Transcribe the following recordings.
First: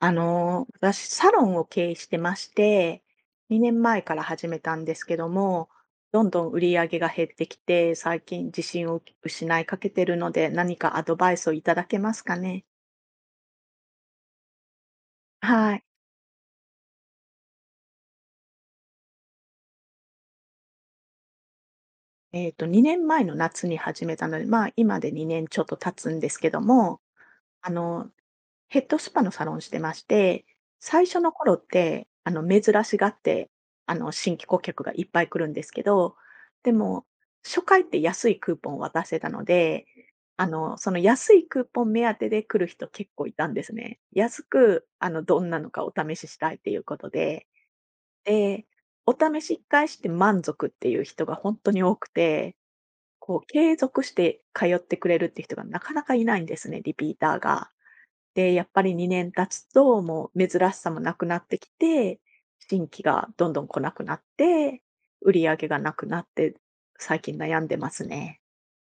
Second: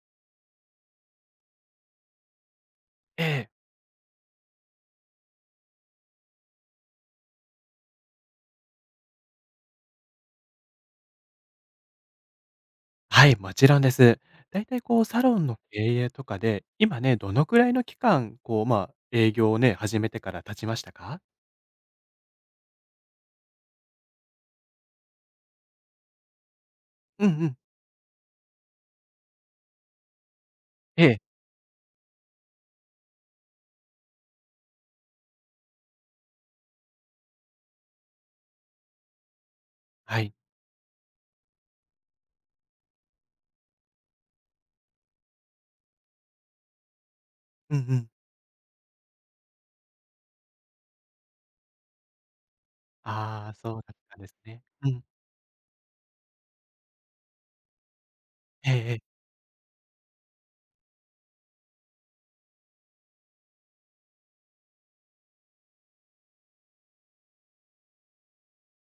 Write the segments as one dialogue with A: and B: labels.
A: 私、サロンを経営してまして、
B: ええ。
A: 2年前から始めたんですけども、どんどん売り上げが減ってきて、最近自信を失いかけてるので、何かアドバイスをいただけますかね。
B: はい、もちろんです。だいたいこうサロンの
A: は
B: 経
A: い。
B: 営とかで、今ね、どのくらいの期間、こう、まあ、営業をね、始めてから経ちましたか？
A: 2年前の夏に始めたので、まあ、今で2年ちょっと経つんですけども、
B: うんうん。
A: あの、ヘッドスパのサロンしてまして、
B: え
A: 最初
B: え、
A: の頃って、珍しがって、新規顧客がいっぱい来るんですけど、でも、初回って安いクーポンを渡してたので、
B: はい。
A: その安いクーポン目当てで来る人結構いたんですね。安く、どんなのかお試ししたいっていうことで。
B: うんうん。
A: で、お試し一回して満足っていう人が本当に多くて、こう
B: ああ、
A: 継
B: そうだっ
A: 続し
B: たんです
A: て
B: ね。
A: 通っ
B: う
A: て
B: ん。
A: くれるって人がなかなかいないんですね、リピーターが。で、やっ
B: え
A: ぱ
B: ええ
A: り
B: え。
A: 2年経つと、もう珍しさもなくなってきて、新規がどんどん来なくなって、売り上げがなくなって、最近悩んでますね。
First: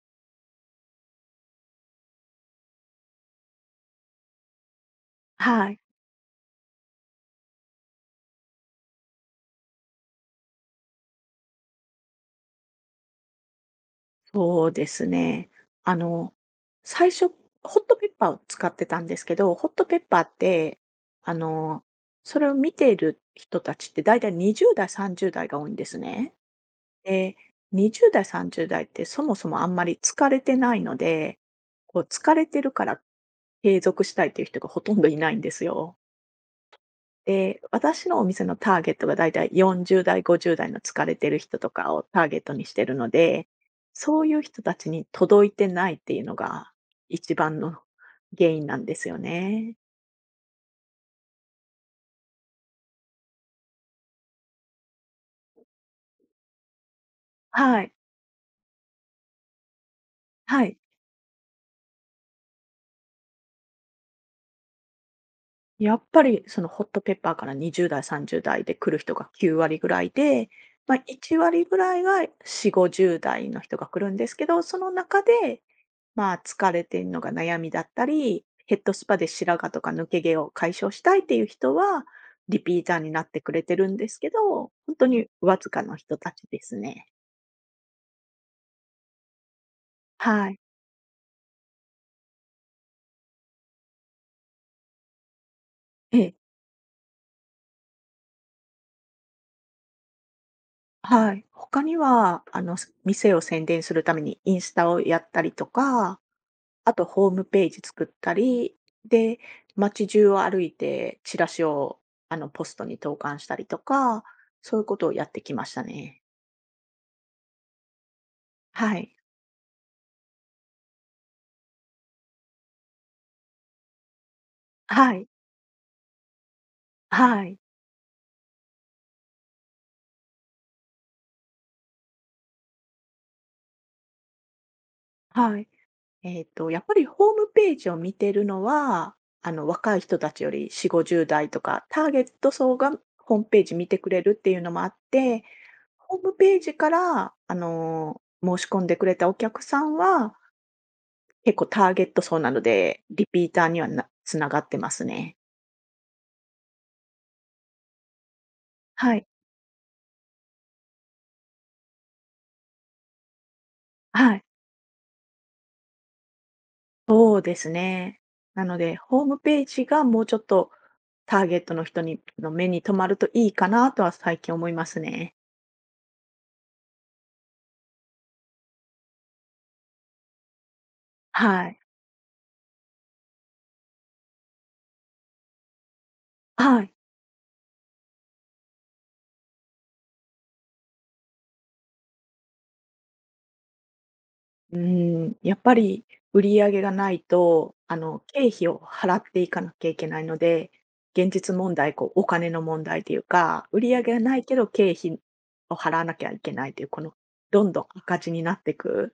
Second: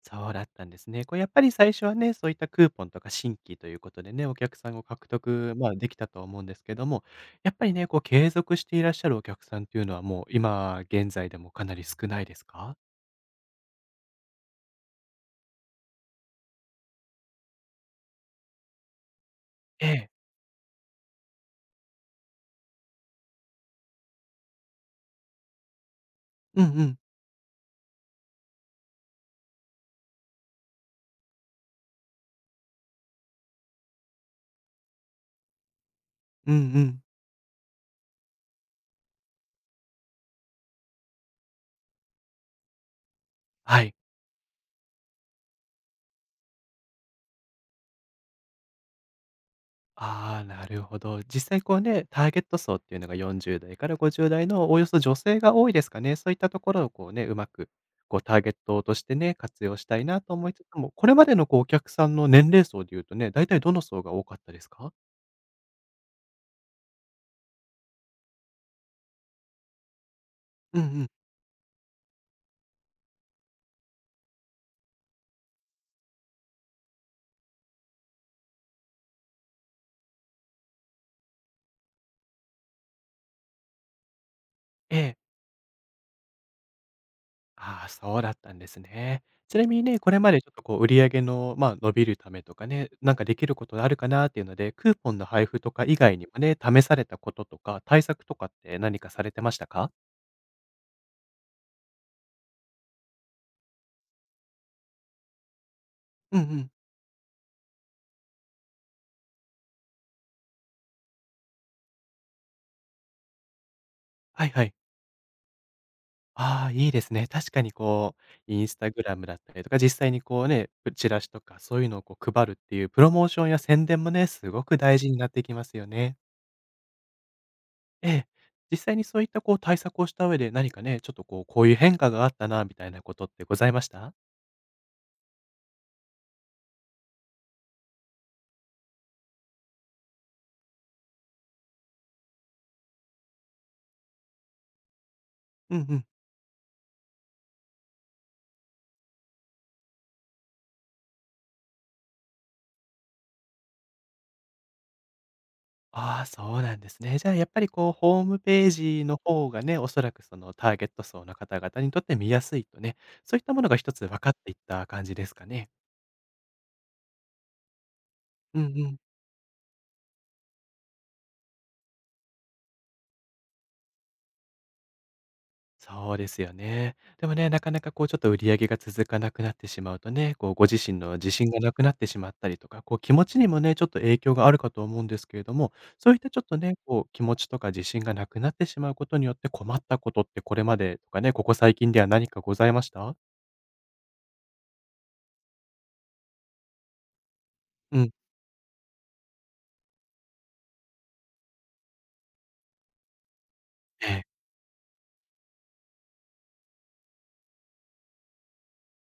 B: そうだったんですね。こうやっぱり最初はね、そういったクーポンとか新規ということでね、お客さんを獲得、ま
A: は
B: あ、
A: い。
B: できたと思うんですけども、やっぱりね、こう継続していらっしゃるお客さんっていうのは、もう今現在でもかなり少ないですか？
A: そうですね。あの、最初、ホットペッパーを使ってたんですけど、ホット
B: え
A: ペッ
B: え。
A: パーって、あの、それを見ている人たちって大体20代、30代が多いんですね。
B: うんうん。
A: で、20代、30代ってそもそもあんまり疲れてないので、こう疲れてるから継続したいっていう人がほとんどいないんですよ。
B: うんうん。
A: で、私のお店のターゲットがだいたい40代、50代の疲れてる人とかをターゲットにしてるので、
B: はい。
A: そういう人たちに届いてないっていうのが一番の原因なんですよね。
B: ああ、なるほど。実際こうね、ターゲット層っていうのが40代から50代のおおよそ女性が多いですかね。そういったところをこうね、うまく
A: はい。
B: こうターゲットとしてね、活用したいなと思いつ
A: はい。
B: つも、これまでのこうお客さんの年齢層で言うとね、だいたいどの層が多かったですか？
A: やっぱりそのホットペッパーから20代、30代で来る人が9割ぐらいで、
B: うんう
A: まあ、
B: ん。
A: 1割ぐらいが4、50代の人が来るんですけど、その中でまあ、疲れてるのが悩みだったり、ヘッドスパで白髪とか抜け毛を解消したいっていう人は、リピーターになってくれてるんですけど、本
B: え
A: 当
B: え。
A: にわずかの人たちですね。
B: ああ、そうだったんですね。ちなみにね、これまでち
A: は
B: ょっ
A: い。
B: とこう売り上げの、まあ、伸びるためとかね、なんかできることあるかなっていうので、クーポンの配布とか以
A: え
B: 外に
A: え、
B: もね、試されたこととか、対策とかって何かされてましたか？
A: はい。他には、店を宣伝するためにインスタをやったりとか、
B: うんうん。
A: あとホームページ作ったり、で、街中を歩いてチラシを、ポストに投函したりとか、
B: はいはい。
A: そういうことをやってきましたね。
B: ああ、いいですね。確かにこう、インスタ
A: は
B: グ
A: い。
B: ラムだったりとか、実際にこうね、チラシとかそういうのをこう配るっていうプロモーションや宣伝もね、すごく大事
A: は
B: に
A: い。
B: なってきますよね。
A: はい。
B: ええ。実際にそういったこう対策をした上で、何かね、ちょっとこう、こういう変化があったなみたいなことってございました？
A: はい。やっぱりホームページを見てるのは、若い人たちより4、50代とか、ターゲット層がホームページ見てくれるっていうのもあって、
B: うんうん。
A: ホームページから、申し込んでくれたお客さんは、結構ターゲット層なので、リピーターにはなつながってますね。
B: ああ、そうなんですね。じゃあやっぱりこう、ホームページ
A: は
B: の
A: い。
B: 方がね、おそらくそのターゲット層の方々にとって見やすいとね、そういったものが一つ分かっ
A: はい。
B: ていった感じですかね？
A: そうですね。
B: うん
A: なの
B: う
A: で、
B: ん。
A: ホームページがもうちょっとターゲットの人にの目に留まるといいかなとは最近思いますね。
B: そうですよね。でもね、なかなかこうちょっと売り上げが続かなくなってしまうとね、こうご自身の自信が
A: は
B: な
A: い。
B: くなってしまったりとか、こう気持ちにもね、ちょっと影響があるかと思うんですけれども、そういったちょっとね、
A: はい。
B: こう気持ちとか自信がなくなってしまうことによって困ったことってこれまでとかね、ここ最近では何かございました。
A: うん、やっぱり売り上げがないと、
B: うん。
A: 経費を払っていかなきゃいけないので、現実問題、こう、お金の問題というか、売り上
B: え
A: げが
B: え。
A: ないけど経費を払わなきゃいけないという、この、どんどん赤字になっていく、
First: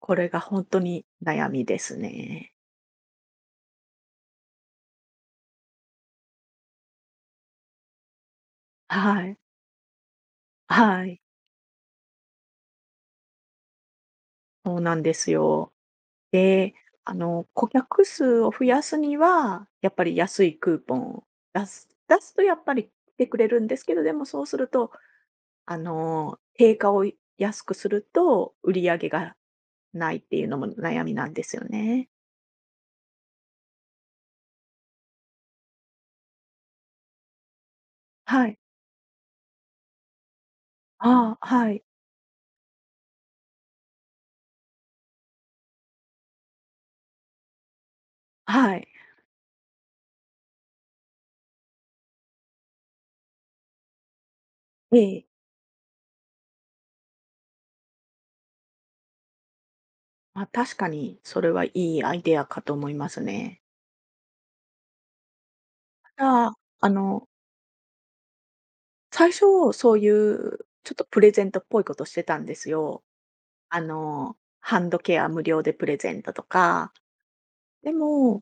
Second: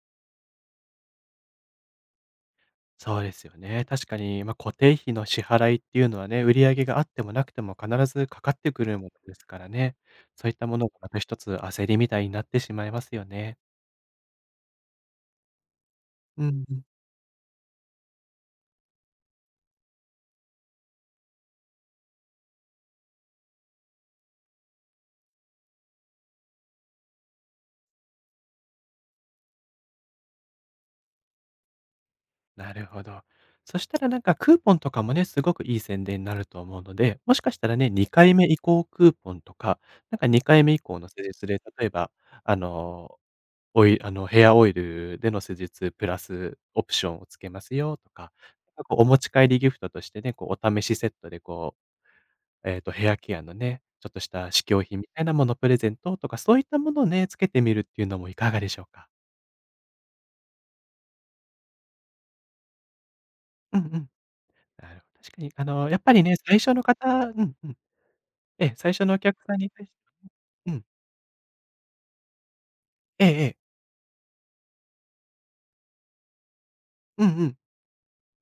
A: これが本当に悩みですね。
B: そうですよね。確かに、まあ、固定費の支払いっていうのはね、売り上げがあってもなくても必ずかかってくるもの
A: は
B: で
A: い。
B: すからね。そういったものが
A: は
B: また
A: い。
B: 一つ焦りみたいになってしまいますよね。
A: そうなんですよ。
B: うん。
A: で、顧客数を増やすには、やっぱり安いクーポンを出すとやっぱり来てくれるんですけど、でもそうするとあの、定価を安くすると、売り上げがないっていうのも悩みなんですよね。
B: なるほど。そしたらなんかクーポンとかもね、すごくいい宣伝になると思うので、もしかしたらね、2回目
A: はい。
B: 以降クーポンとか、なんか2回目以降の施
A: ああ、
B: 術で、
A: はい。
B: 例えば、あの、あの、ヘアオイルでの施術プラスオプションをつけますよとか、
A: は
B: なんか
A: い。
B: こうお持ち帰りギフトとしてね、こうお試しセットでこう、ヘアケアのね、ちょっとした試供
A: え
B: 品みたい
A: え。
B: なものプレゼントとか、そういったものをね、つけてみるっていうのもいかがでしょうか？
A: まあ、確かにそれはいいアイデアかと思いますね。
B: うんうん。なるほど。確かにあの、やっぱり
A: た
B: ね、
A: だ、
B: 最初の方うんうん。ええ、最初のお
A: 最
B: 客
A: 初
B: さんに対し
A: そ
B: て
A: ういう
B: うん。
A: ちょっとプレゼントっぽいことしてたんですよ。
B: ええええ。
A: ハンドケア無料でプレゼントとか。
B: うんうん。
A: でも、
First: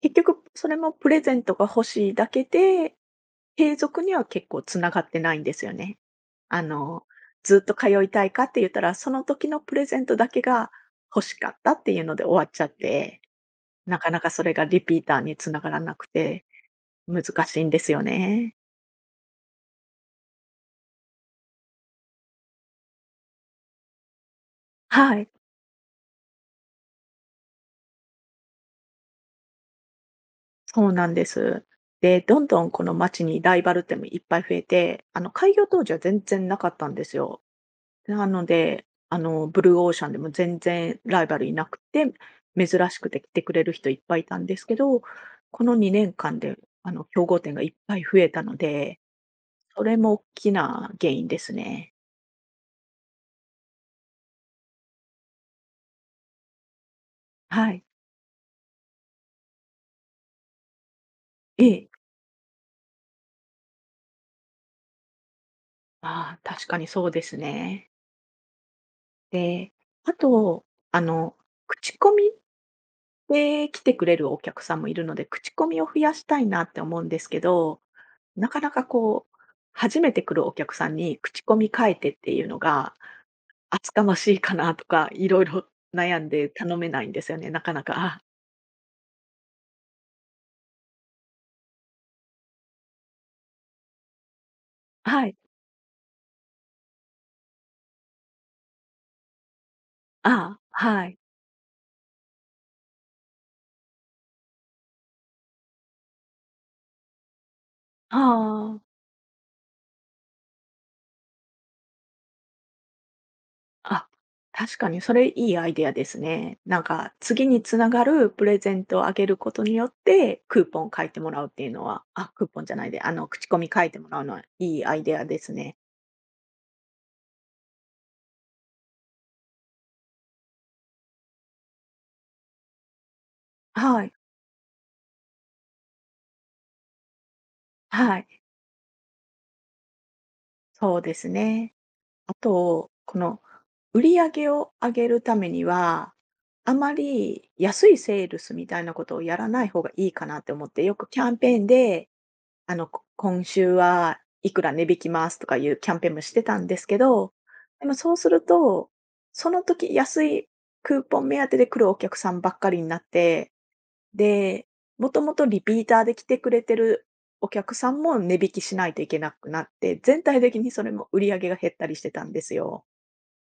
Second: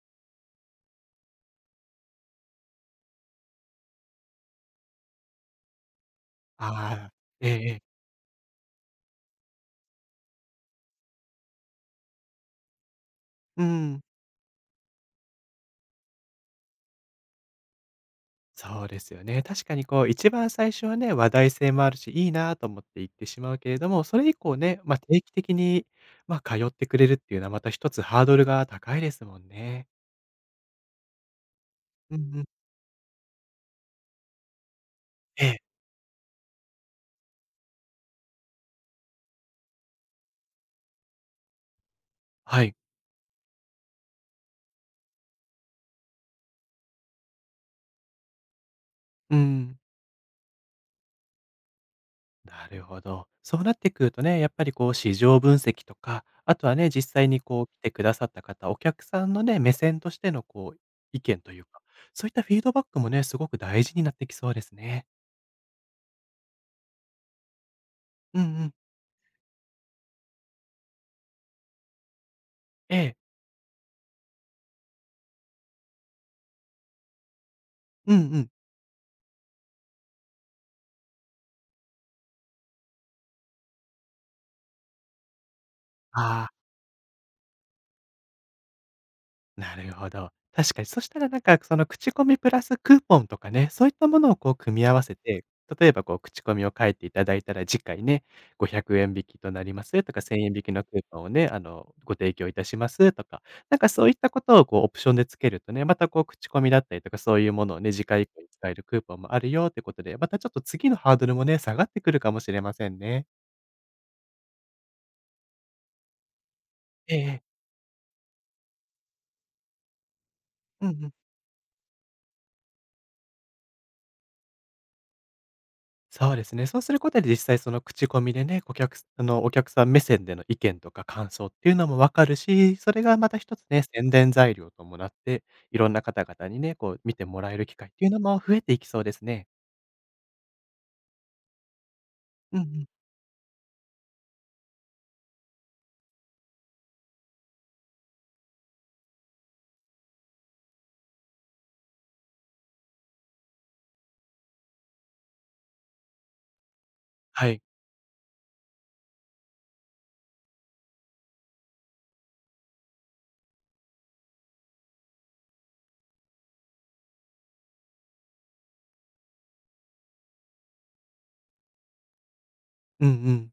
A: 結局それもプレゼントが欲しいだけで継続には結構つながってないんですよね。あの、
B: ああ、ええ
A: ずっ
B: え
A: と
B: え。
A: 通いたいかって言ったら、その時のプレゼントだけが欲しかったっていうので終わっちゃって、
B: う
A: な
B: ん。
A: かなかそれがリピーターに繋がらなくて、難しいんですよね。
B: そうですよね。確かにこう一番最初はね、話題性もあるし、いいなと思って行ってしまうけれども、それ以降ね、ま、
A: は
B: 定
A: い、
B: 期的に、ま、通ってくれるっていうのはまた一つハードルが高いですもんね。
A: そうなんです。
B: う
A: で、
B: ん
A: ど
B: うん。
A: んどんこの街にライバル店もいっぱい増えて、
B: え
A: 開
B: え、
A: 業当時は全然なかったんですよ。なので、ブルーオーシャンでも全然ライバルいなくて、
B: は
A: 珍
B: い。
A: しくて来てくれる人いっぱいいたんですけど、この2年間で、競合店がいっぱい増えたので、
B: うんうん。
A: それも大きな原因ですね。
B: なるほど。そうなってくるとね、やっぱりこう市場分析とか、あとはね、実際にこう
A: は
B: 来
A: い。
B: てくださった方、お客さんのね、目線としてのこう意見とい
A: え
B: うか、
A: え。
B: そういったフィードバックもね、すごく大事になってきそうですね。
A: ああ、確かにそうですね。
B: うんうん。
A: で、あと、あの、口コミ
B: ええ。
A: で来てくれるお客さんもいるので、口コミを増やしたいなって思うんですけど、
B: うんう
A: な
B: ん。
A: かなかこう、初めて来るお客さんに口コミ書いてっていうのが厚かましいかなとか、いろいろ悩んで
B: ああ。
A: 頼めないんですよね、なかなか。あ、
B: なるほど。確かに。そしたらなんか、その口コミプラスクーポンとかね、そういったものをこう組み合わせ
A: はい。
B: て、例えばこう口コミを書いていただいたら、次回ね、500円引きとなりますとか、
A: あ
B: 1000円
A: あ、
B: 引きのクー
A: はい。
B: ポンをね、あの、ご提供いたしますとか、なんかそういったことをこうオプションでつけるとね、またこう口コミだったりとか、そういうものをね、次回以降に使え
A: ああ、
B: るクーポンもあるよってことで、またちょっと次のハードルもね、下がってくるかもしれませんね。
A: あ、確かにそれいいアイデアですね。なんか、
B: ええ。
A: 次に繋がるプレゼントをあげることによって、クーポ
B: うん
A: ン
B: う
A: 書い
B: ん。
A: てもらうっていうのはあ、クーポンじゃないで、あの、口コミ書いてもらうのはいいアイデアですね。
B: そうですね。そうすることで実際その口コミでね、顧客すあの、お客さん目線での意見とか感想っていうのもわかるし、それがまた一つね、
A: は
B: 宣
A: い、
B: 伝材料ともなって、いろんな方々にね、こう見てもらえる機会っていう
A: は
B: のも
A: い、
B: 増えていきそうですね。
A: そうですね。あ
B: うんうん。
A: と、この売り上げを上げるためには、あまり安いセールスみたいなことをやらない方がいいかなって思って、よくキャンペーンで、今週はいくら値引きますとかいうキャンペーンもしてたんですけど、
B: はい。
A: でもそうすると、その時安いクーポン目当てで来るお客さんばっかりになって、で、もともとリピーターで来てくれてるお客さんも値引きしないといけなくなって、全体的にそれも売り上げが減ったりしてたんですよ。
B: うんうん。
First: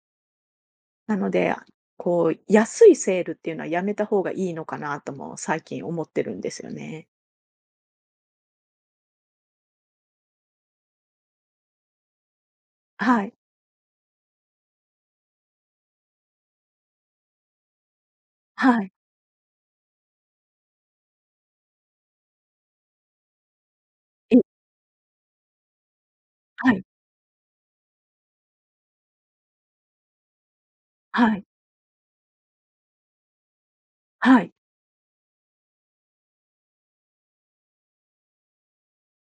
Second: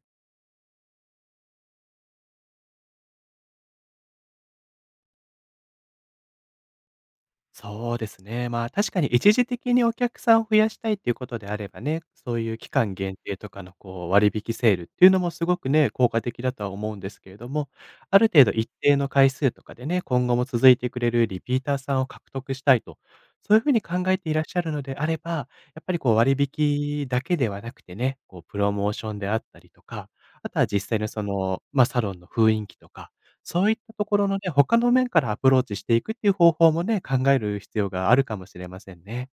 A: なので、こう、安いセールっていうのはやめた方がいいのかなとも最近思ってるんですよね。
B: そうですね。まあ、確かに一時的にお客さんを増やしたいっていうことであればね、そういう期間限
A: はい。
B: 定とかのこう割引セールっていうのもすごくね、効果的だとは思うんですけれども、ある程度一
A: はい。
B: 定の回数とかでね、今後も続いてくれるリピーターさんを獲得したいと、そういうふうに考えてい
A: い
B: らっしゃるのであれば、やっぱりこう割
A: はい。
B: 引だけではなくてね、こうプロモーションであったりとか、あとは実際のそ
A: はい。
B: の、まあ、サロンの雰囲気とか、そういったところの
A: は
B: ね、
A: い。
B: 他の面からアプローチしていくっていう方法もね、考える必要があるかもしれませんね。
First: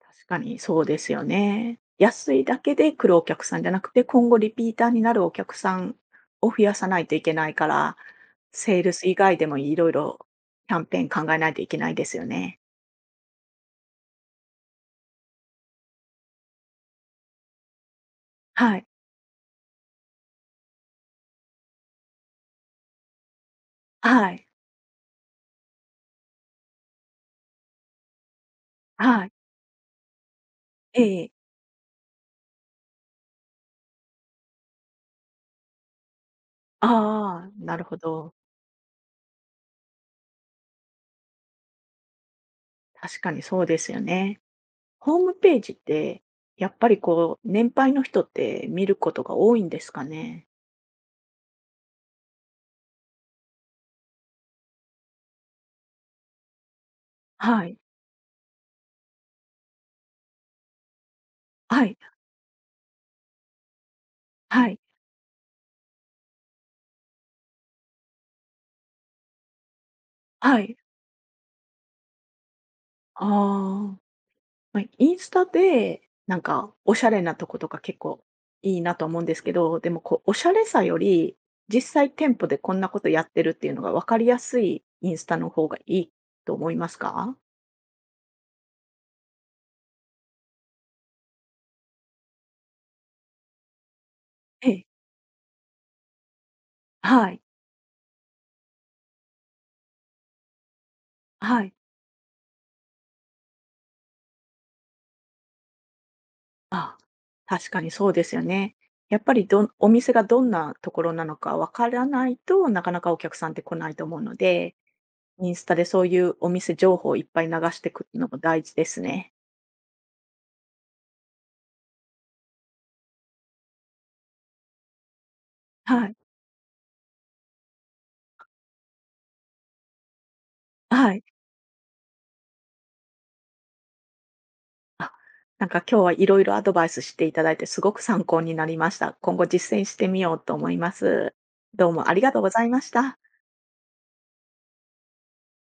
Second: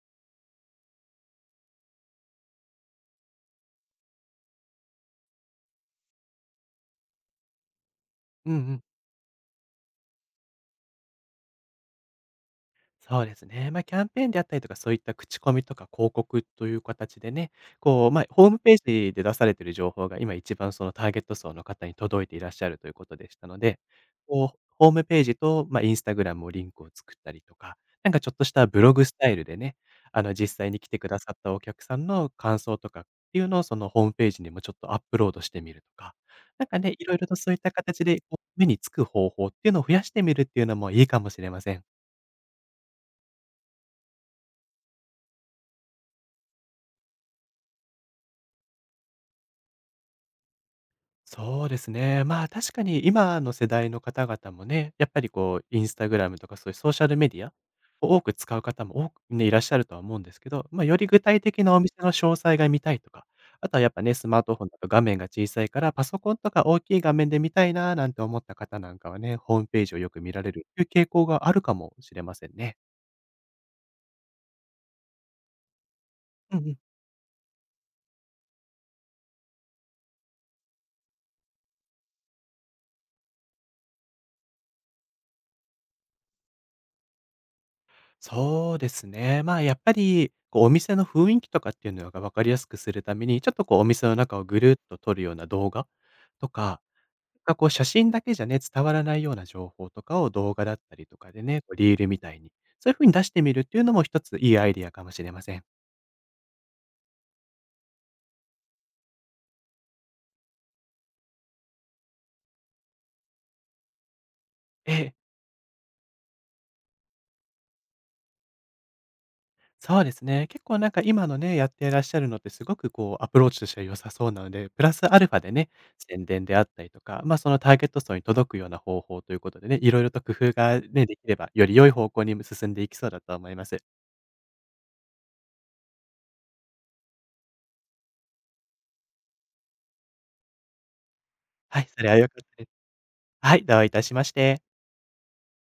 A: 確かにそうですよね。安いだけで来るお客さんじゃなくて、今後リピーターになるお客さんを増やさないといけないから、
B: うんう
A: セ
B: ん。
A: ールス以外でもいろいろキャンペーン考えないといけないですよね。
B: そうですね。まあ、キャンペーンであったりとか、そういった口コミとか広告という形でね、こう、まあ、ホームペ
A: は
B: ー
A: い。
B: ジで出されている情報が今一番そのターゲット層の方に届いていらっしゃるということでしたので、
A: はい。
B: こう、ホームページと、ま、インスタグラムをリンクを作ったりとか、なんかちょっとしたブログス
A: は
B: タ
A: い。
B: イルでね、あの、実際に来て
A: え
B: くだ
A: え。
B: さったお客さんの感想とかっていうのを、そのホームページにもちょっとアップロードしてみるとか、なんかね、いろいろと
A: ああ、
B: そういった
A: なるほ
B: 形で、
A: ど。
B: こう、目につく方法っていうのを増やしてみるっていうのもいいかもしれません。
A: 確かにそうですよね。ホームページって、やっぱりこう、年配の人って見ることが多いんですかね？
B: そうですね。まあ、確かに今の世代の方々もね、やっぱりこう、インスタグラムとかそういうソーシャルメディア
A: はい。
B: を多く使う方も多く、ね、いらっしゃるとは思うんですけど、まあ、より具体的なお
A: は
B: 店
A: い。
B: の詳細が見たいとか、あとはやっぱね、スマートフォ
A: は
B: ン
A: い。
B: だと画面が小さいから、パソコンとか大きい画面で見たいななんて思った方なんかはね、ホームページをよく見られ
A: は
B: る
A: い。
B: という傾向があるかもしれませんね。
A: ああ。まあ、インスタで、なん
B: うんう
A: か、
B: ん。
A: おしゃれなとことか結構いいなと思うんですけど、でもこう、おしゃれさより、実際店舗でこんなことやってるっていうのが分かりやすいインスタの方がいいと思いますか？
B: そうですね。まあ、やっぱり、こう、お店の雰囲気とかっていうのが分かりやすくするために、ちょっとこう、お店の中をぐ
A: え
B: るっ
A: え。
B: と撮るような動画とか、
A: はい。
B: なんかこう、写真だけじゃね、伝わらないような情報とかを動画だったりとかでね、
A: は
B: こ
A: い。
B: うリールみたいに、そういう風に出してみるっていうのも一ついいアイディアかもしれません。
A: あ、確かにそうですよね。やっぱりお店がどんなところなのかわからないとなかなかお客さんって来ないと思うので、
B: ええ。
A: インスタでそういうお店情報をいっぱい流していくのも大事ですね。
B: そうですね。結構なんか今のね、やっていらっしゃるのってすごくこうアプローチとしては良さそうなので、プラスアルファでね、
A: はい。
B: 宣伝であったりとか、ま、そのターゲット層に届くような方法ということでね、いろいろと工夫がね、
A: は
B: でき
A: い。
B: れば、より良い方向に進んでいきそうだと思います。
A: あ、なんか今日はいろいろアドバイスしていただいてすごく参考になりました。今後実践してみようと思います。
B: はい、
A: どう
B: そ
A: も
B: れ
A: あ
B: は
A: り
B: 良
A: が
B: か
A: とう
B: っ
A: ご
B: た
A: ざ
B: で
A: い
B: す。
A: ました。
B: はい、どういたしまして。